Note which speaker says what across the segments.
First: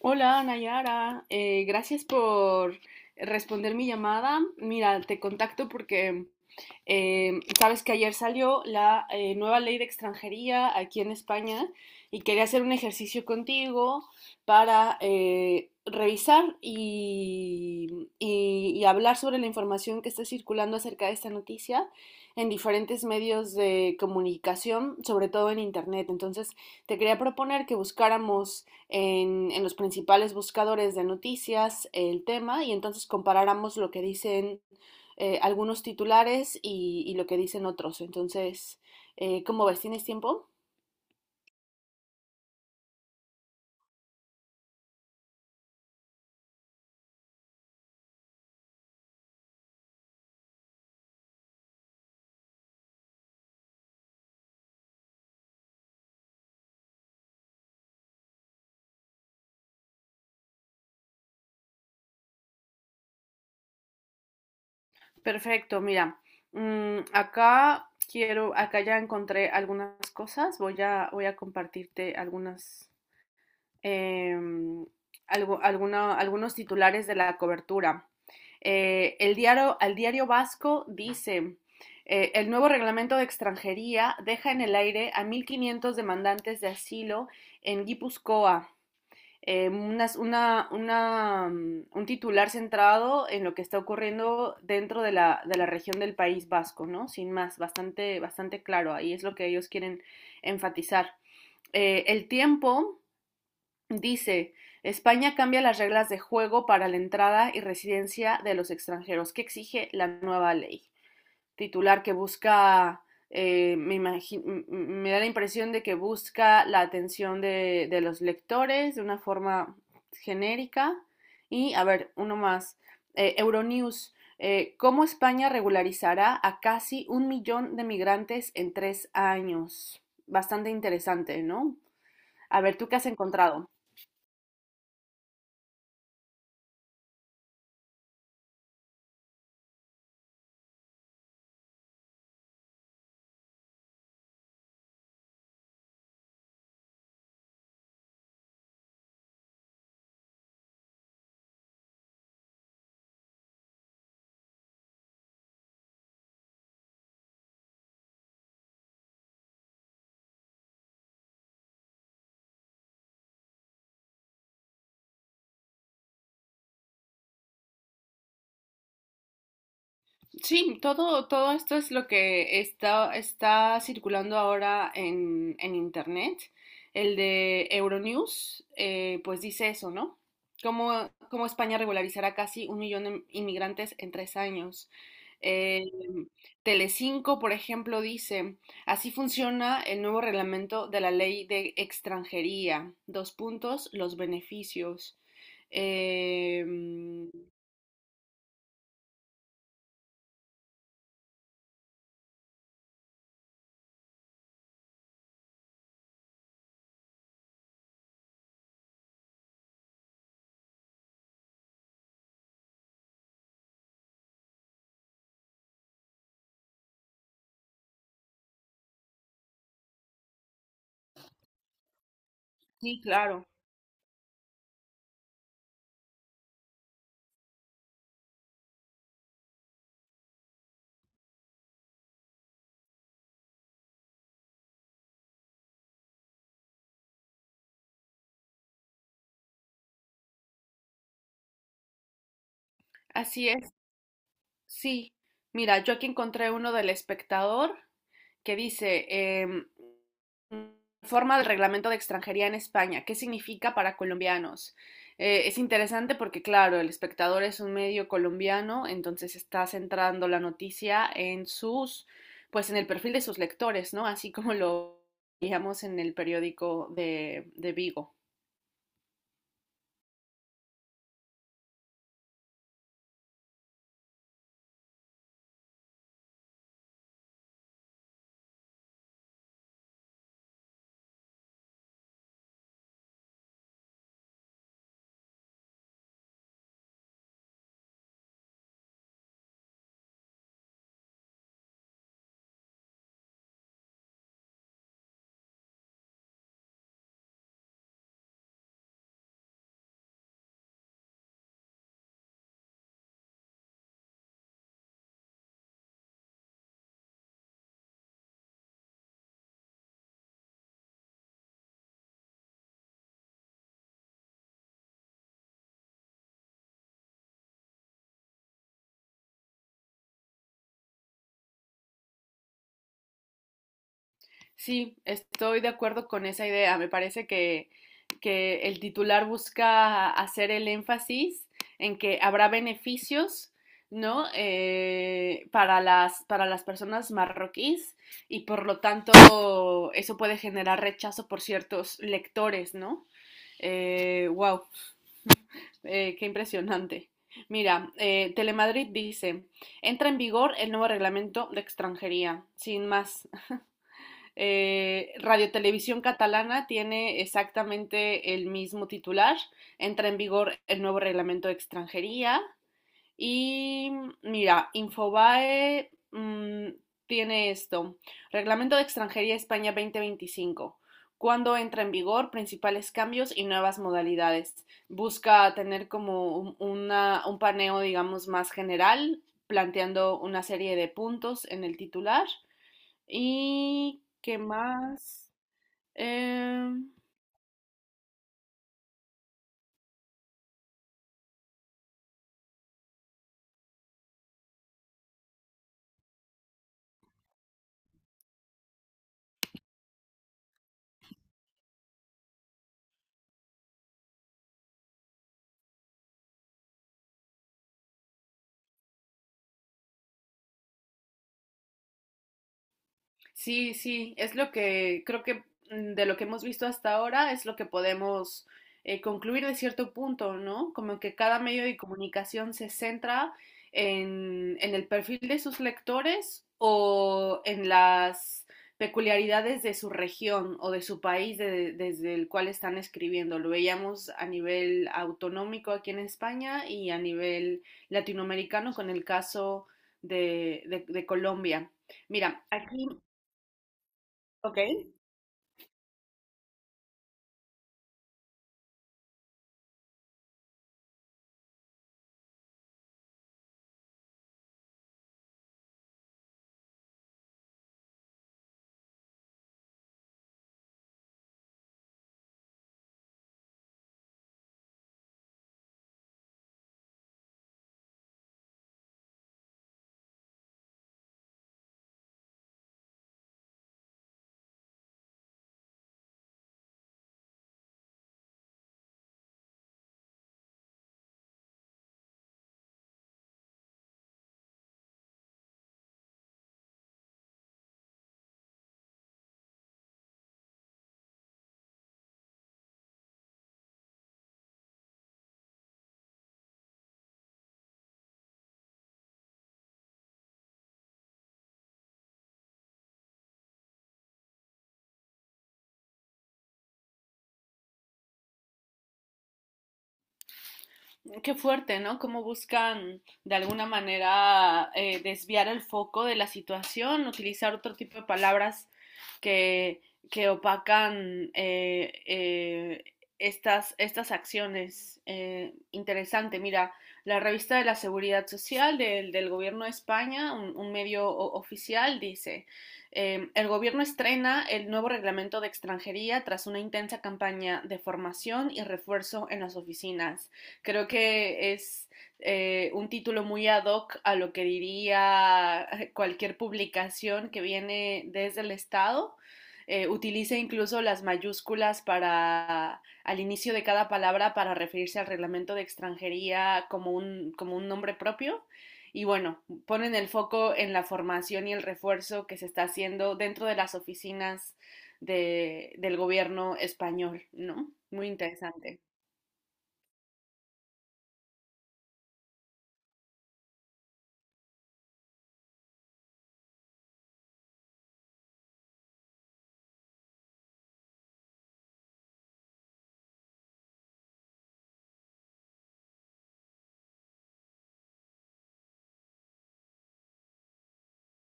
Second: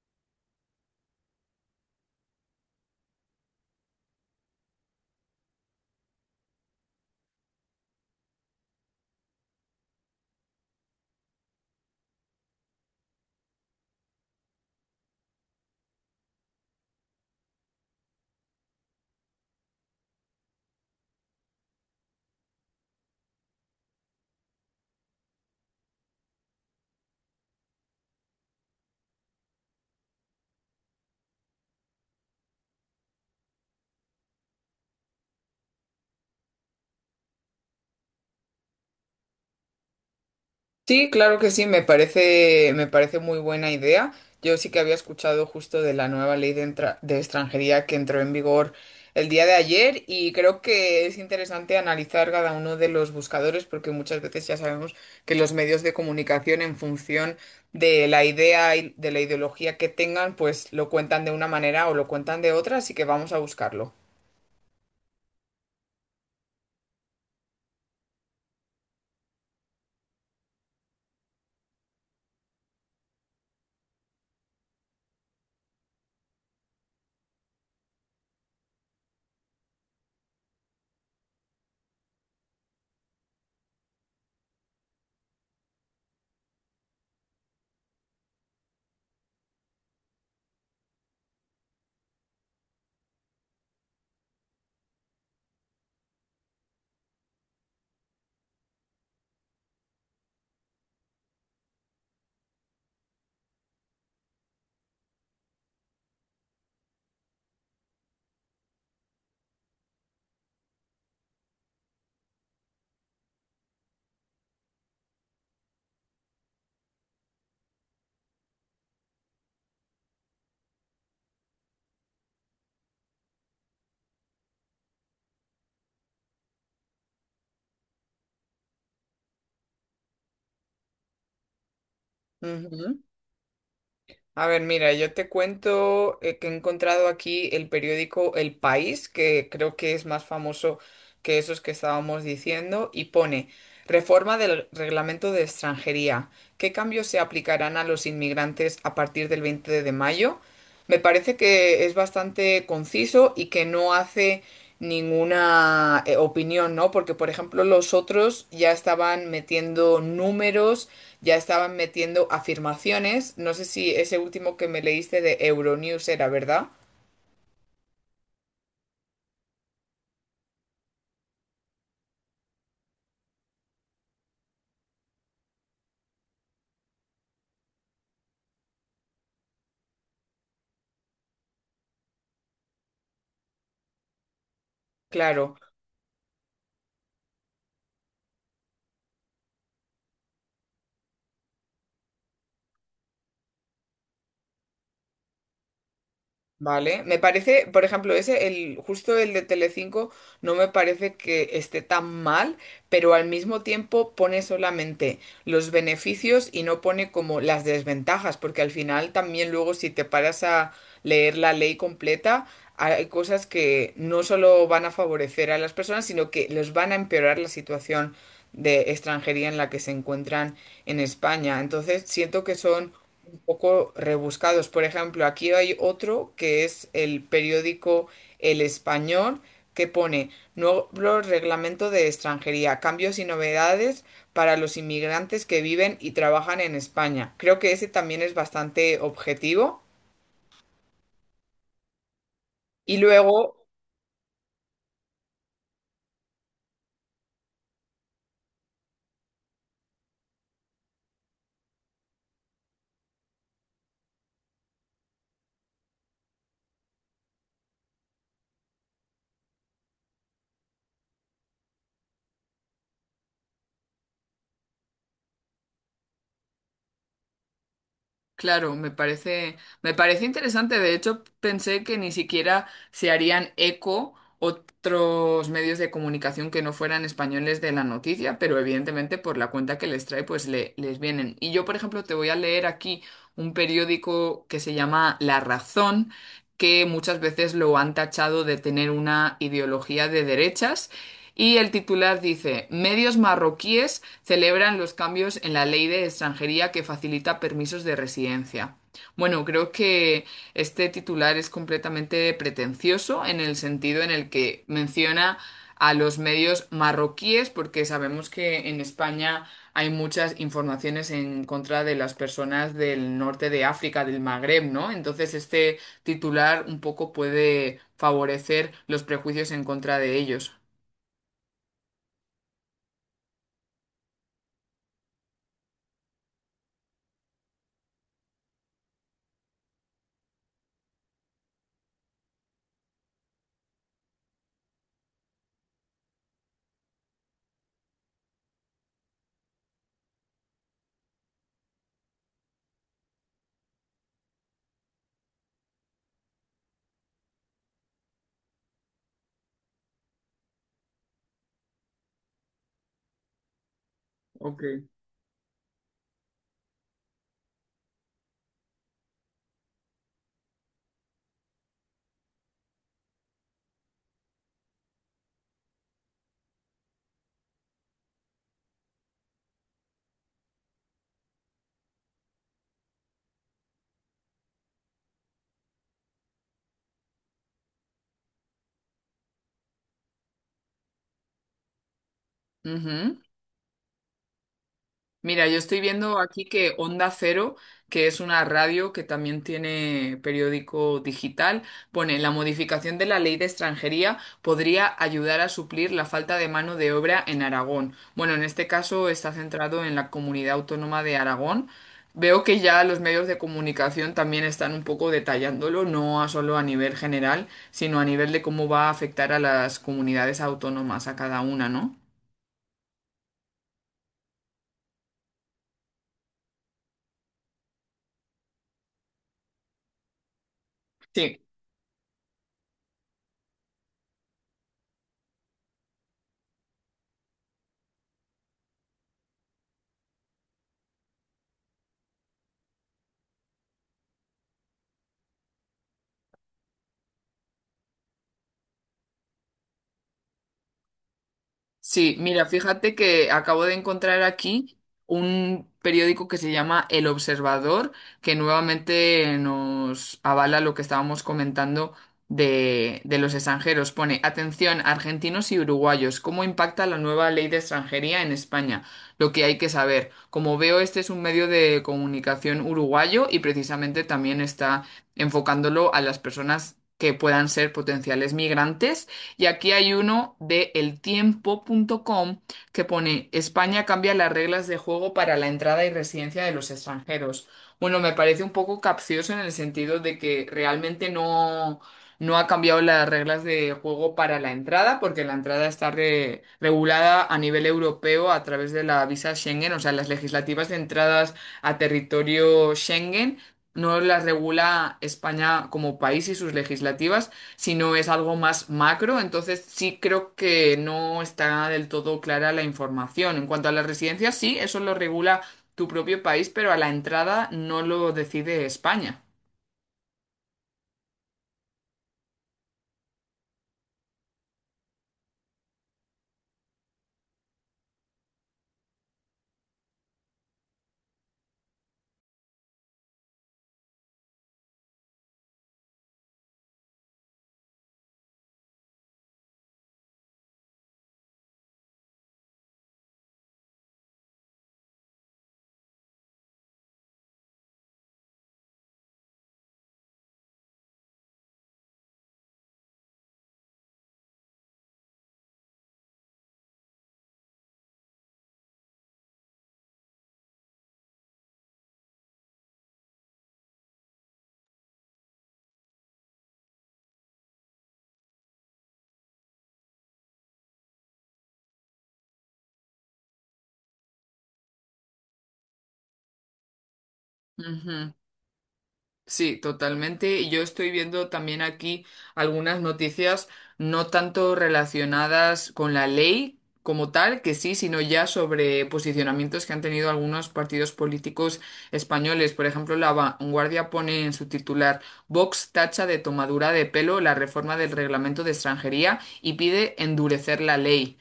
Speaker 1: Hola, Nayara. Gracias por responder mi llamada. Mira, te contacto porque sabes que ayer salió la nueva ley de extranjería aquí en España y quería hacer un ejercicio contigo para revisar y hablar sobre la información que está circulando acerca de esta noticia en diferentes medios de comunicación, sobre todo en Internet. Entonces, te quería proponer que buscáramos en los principales buscadores de noticias el tema y entonces comparáramos lo que dicen algunos titulares y lo que dicen otros. Entonces, ¿cómo ves? ¿Tienes tiempo?
Speaker 2: Sí, claro que sí, me parece muy buena idea. Yo sí que había escuchado justo de la nueva ley de, entra- de extranjería que entró en vigor el día de ayer, y creo que es interesante analizar cada uno de los buscadores porque muchas veces ya sabemos que los medios de comunicación, en función de la idea y de la ideología que tengan, pues lo cuentan de una manera o lo cuentan de otra, así que vamos a buscarlo.
Speaker 1: Perfecto, mira, acá ya encontré algunas cosas, voy a compartirte algunas em, algunos titulares de la cobertura. Al diario Vasco dice, el nuevo reglamento de extranjería deja en el aire a 1500 demandantes de asilo en Guipúzcoa. Un titular centrado en lo que está ocurriendo dentro de la región del País Vasco, ¿no? Sin más, bastante, bastante claro. Ahí es lo que ellos quieren enfatizar. El Tiempo dice: España cambia las reglas de juego para la entrada y residencia de los extranjeros que exige la nueva ley. Titular que busca, eh, me, imagi- me da la impresión de que busca la atención de los lectores de una forma genérica. Y, a ver, uno más. Euronews, ¿cómo España regularizará a casi un millón de migrantes en 3 años? Bastante interesante, ¿no? A ver, ¿tú qué
Speaker 2: Ujú.
Speaker 1: has encontrado?
Speaker 2: A ver, mira, yo te cuento que he encontrado aquí el periódico El País, que creo que es más famoso que esos que estábamos diciendo, y pone Reforma del Reglamento de Extranjería. ¿Qué cambios se aplicarán a los inmigrantes a partir del 20 de mayo? Me parece que es bastante conciso y que no hace ninguna opinión, ¿no? Porque, por ejemplo, los otros ya estaban metiendo números, ya estaban metiendo afirmaciones. No sé si ese último que me leíste de Euronews era, ¿verdad?
Speaker 1: Sí, todo esto es lo que está circulando ahora en Internet. El de Euronews, pues dice eso, ¿no? Cómo España regularizará casi un millón de inmigrantes en 3 años.
Speaker 2: Claro.
Speaker 1: Eh, Telecinco, por ejemplo, dice, así funciona el nuevo reglamento de la ley de extranjería. Dos puntos, los beneficios. Eh,
Speaker 2: Vale, me parece, por ejemplo, ese, el, justo el de Telecinco, no me parece que esté tan mal, pero al mismo tiempo pone solamente los beneficios y no pone como las desventajas, porque al final también luego, si te paras a leer la ley completa, hay cosas que no solo van a favorecer a las personas, sino que les van a empeorar la situación de extranjería en la que se encuentran en España. Entonces, siento que son
Speaker 1: sí, claro.
Speaker 2: poco rebuscados. Por ejemplo, aquí hay otro que es el periódico El Español, que pone nuevo reglamento de extranjería, cambios y novedades para los inmigrantes que viven y trabajan en España. Creo que ese también es bastante objetivo. Y
Speaker 1: Así
Speaker 2: luego
Speaker 1: es. Sí, mira, yo aquí encontré uno del espectador que dice, em, forma del reglamento de extranjería en España, ¿qué significa para colombianos? Es interesante porque, claro, el espectador es un medio colombiano, entonces está centrando la noticia pues en el perfil de sus lectores, ¿no? Así como lo veíamos en el periódico de Vigo.
Speaker 2: claro, me parece interesante. De hecho, pensé que ni siquiera se harían eco otros medios de comunicación que no fueran españoles de la noticia, pero evidentemente por la cuenta que les trae, pues les vienen. Y yo, por ejemplo, te voy a leer aquí un periódico que se llama La Razón, que muchas veces lo han tachado de tener una ideología de derechas. Y el titular dice, medios marroquíes celebran los cambios en la ley de extranjería que facilita permisos de residencia. Bueno, creo que este titular es completamente pretencioso en el sentido en el que menciona a los medios marroquíes, porque sabemos que en España hay muchas informaciones en contra de las personas del norte de África, del Magreb, ¿no? Entonces este titular un poco puede favorecer los prejuicios en contra de ellos.
Speaker 1: Sí, estoy de acuerdo con esa idea. Me parece que el titular busca hacer el énfasis en que habrá beneficios, ¿no? Para las personas marroquíes y por lo tanto eso puede generar rechazo por ciertos lectores, ¿no? Wow, qué impresionante. Mira, Telemadrid dice, entra en vigor el nuevo reglamento de extranjería, sin más.
Speaker 2: Ok.
Speaker 1: Radio Televisión Catalana tiene exactamente el mismo titular. Entra en vigor el nuevo reglamento de extranjería. Y mira, Infobae tiene esto. Reglamento de Extranjería España 2025. ¿Cuándo entra en vigor? Principales cambios y nuevas modalidades. Busca tener como un paneo, digamos, más general, planteando una serie de puntos en el titular.
Speaker 2: Ujú.
Speaker 1: ¿Y qué más?
Speaker 2: Mira, yo estoy viendo aquí que
Speaker 1: Em,
Speaker 2: Onda Cero, que es una radio que también tiene periódico digital, pone la modificación de la ley de extranjería podría ayudar a suplir la falta de mano de obra en Aragón. Bueno, en este caso está centrado en la comunidad autónoma de Aragón. Veo que ya los medios de comunicación también están un poco detallándolo, no a solo a nivel general, sino a nivel de cómo va a afectar a las comunidades autónomas, a cada una, ¿no?
Speaker 1: Sí, sí, es lo que creo que de lo que hemos visto hasta ahora es lo que podemos concluir de cierto punto, ¿no? Como que
Speaker 2: Sí.
Speaker 1: cada medio de comunicación se centra en el perfil de sus lectores o en las peculiaridades de su región o de su país desde el cual están escribiendo. Lo veíamos a nivel autonómico aquí en España y a nivel latinoamericano con el caso de Colombia.
Speaker 2: Sí, mira,
Speaker 1: Mira, aquí.
Speaker 2: fíjate que acabo de encontrar
Speaker 1: Ok.
Speaker 2: aquí un periódico que se llama El Observador, que nuevamente nos avala lo que estábamos comentando de los extranjeros. Pone, atención, argentinos y uruguayos, ¿cómo impacta la nueva ley de extranjería en España? Lo que hay que saber. Como veo, este es un medio de comunicación uruguayo y precisamente también está enfocándolo a las personas que puedan ser potenciales migrantes, y aquí hay uno de eltiempo punto com que pone España cambia las reglas de juego para la entrada y residencia de los extranjeros. Bueno, me parece un poco capcioso en el sentido de que realmente no ha cambiado las reglas de juego para la entrada, porque la entrada está regulada a nivel europeo a través de la visa Schengen, o sea, las legislativas de entradas a territorio Schengen. No las regula España como país y sus legislativas, sino es algo más macro, entonces sí creo que no está del todo clara la información. En cuanto a las residencias, sí, eso lo regula tu propio país, pero a la entrada no lo decide España.
Speaker 1: Qué fuerte, ¿no? Cómo buscan de alguna manera desviar el foco de la situación, utilizar otro tipo de palabras que, que opacan estas acciones. Interesante, mira, la revista de la Seguridad Social del Gobierno de España, un medio oficial, dice, el Gobierno estrena el nuevo reglamento de extranjería tras una intensa campaña de formación y refuerzo en las oficinas. Creo que es un título muy ad hoc a lo que diría cualquier publicación que viene desde el Estado. Utiliza incluso las mayúsculas para al inicio de cada palabra para referirse al reglamento de extranjería como un nombre propio. Y bueno, ponen el foco en la formación y el refuerzo que se está haciendo dentro de las oficinas del gobierno español, ¿no? Muy
Speaker 2: Ujú.
Speaker 1: interesante.
Speaker 2: Sí, totalmente. Y yo estoy viendo también aquí algunas noticias no tanto relacionadas con la ley como tal, que sí, sino ya sobre posicionamientos que han tenido algunos partidos políticos españoles. Por ejemplo, La Vanguardia pone en su titular: Vox tacha de tomadura de pelo la reforma del reglamento de extranjería y pide endurecer la ley.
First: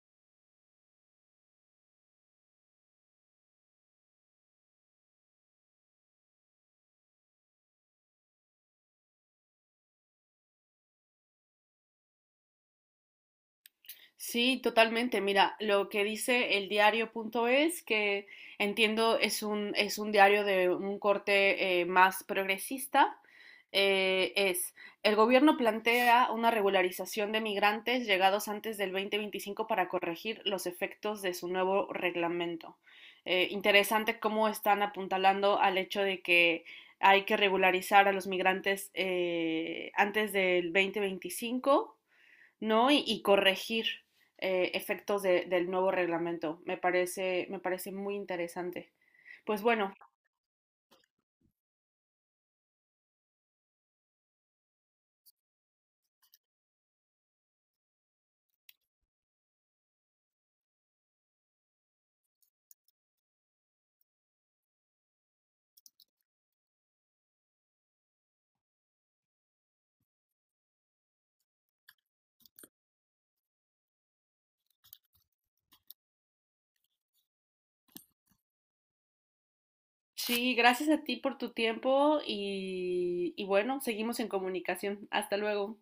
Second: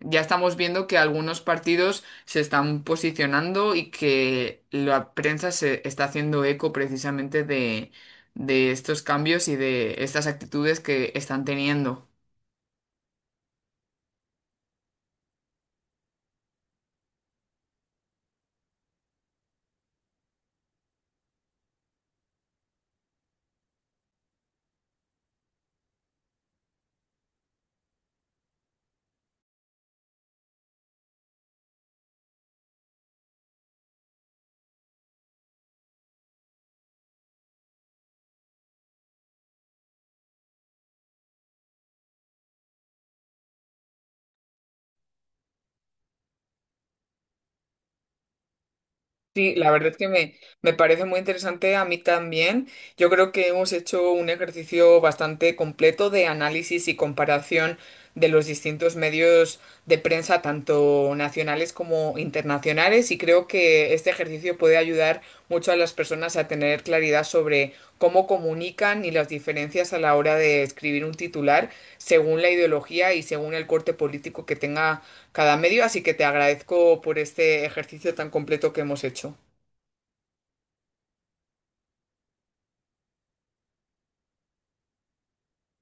Speaker 2: Ya estamos viendo que algunos partidos se están posicionando y que la prensa se está haciendo eco precisamente de estos cambios y de estas actitudes que están teniendo.
Speaker 1: Sí, totalmente. Mira, lo que dice el diario.es, que entiendo es un diario de un corte más progresista, eh, es, el gobierno plantea una regularización de migrantes llegados antes del 2025 para corregir los efectos de su nuevo reglamento. Interesante cómo están apuntalando al hecho de que hay que regularizar a los migrantes antes del 2025, ¿no? Y corregir efectos del nuevo reglamento. Me parece muy interesante.
Speaker 2: Sí,
Speaker 1: Pues
Speaker 2: la verdad
Speaker 1: bueno,
Speaker 2: es que me parece muy interesante a mí también. Yo creo que hemos hecho un ejercicio bastante completo de análisis y comparación de los distintos medios de prensa, tanto nacionales como internacionales, y creo que este ejercicio puede ayudar mucho a las personas a tener claridad sobre cómo comunican y las diferencias a la hora de escribir un titular según la ideología y según el corte político que tenga cada medio, así que te agradezco por este ejercicio tan completo que hemos hecho.
Speaker 1: sí, gracias a ti por tu tiempo y bueno, seguimos en comunicación. Hasta luego.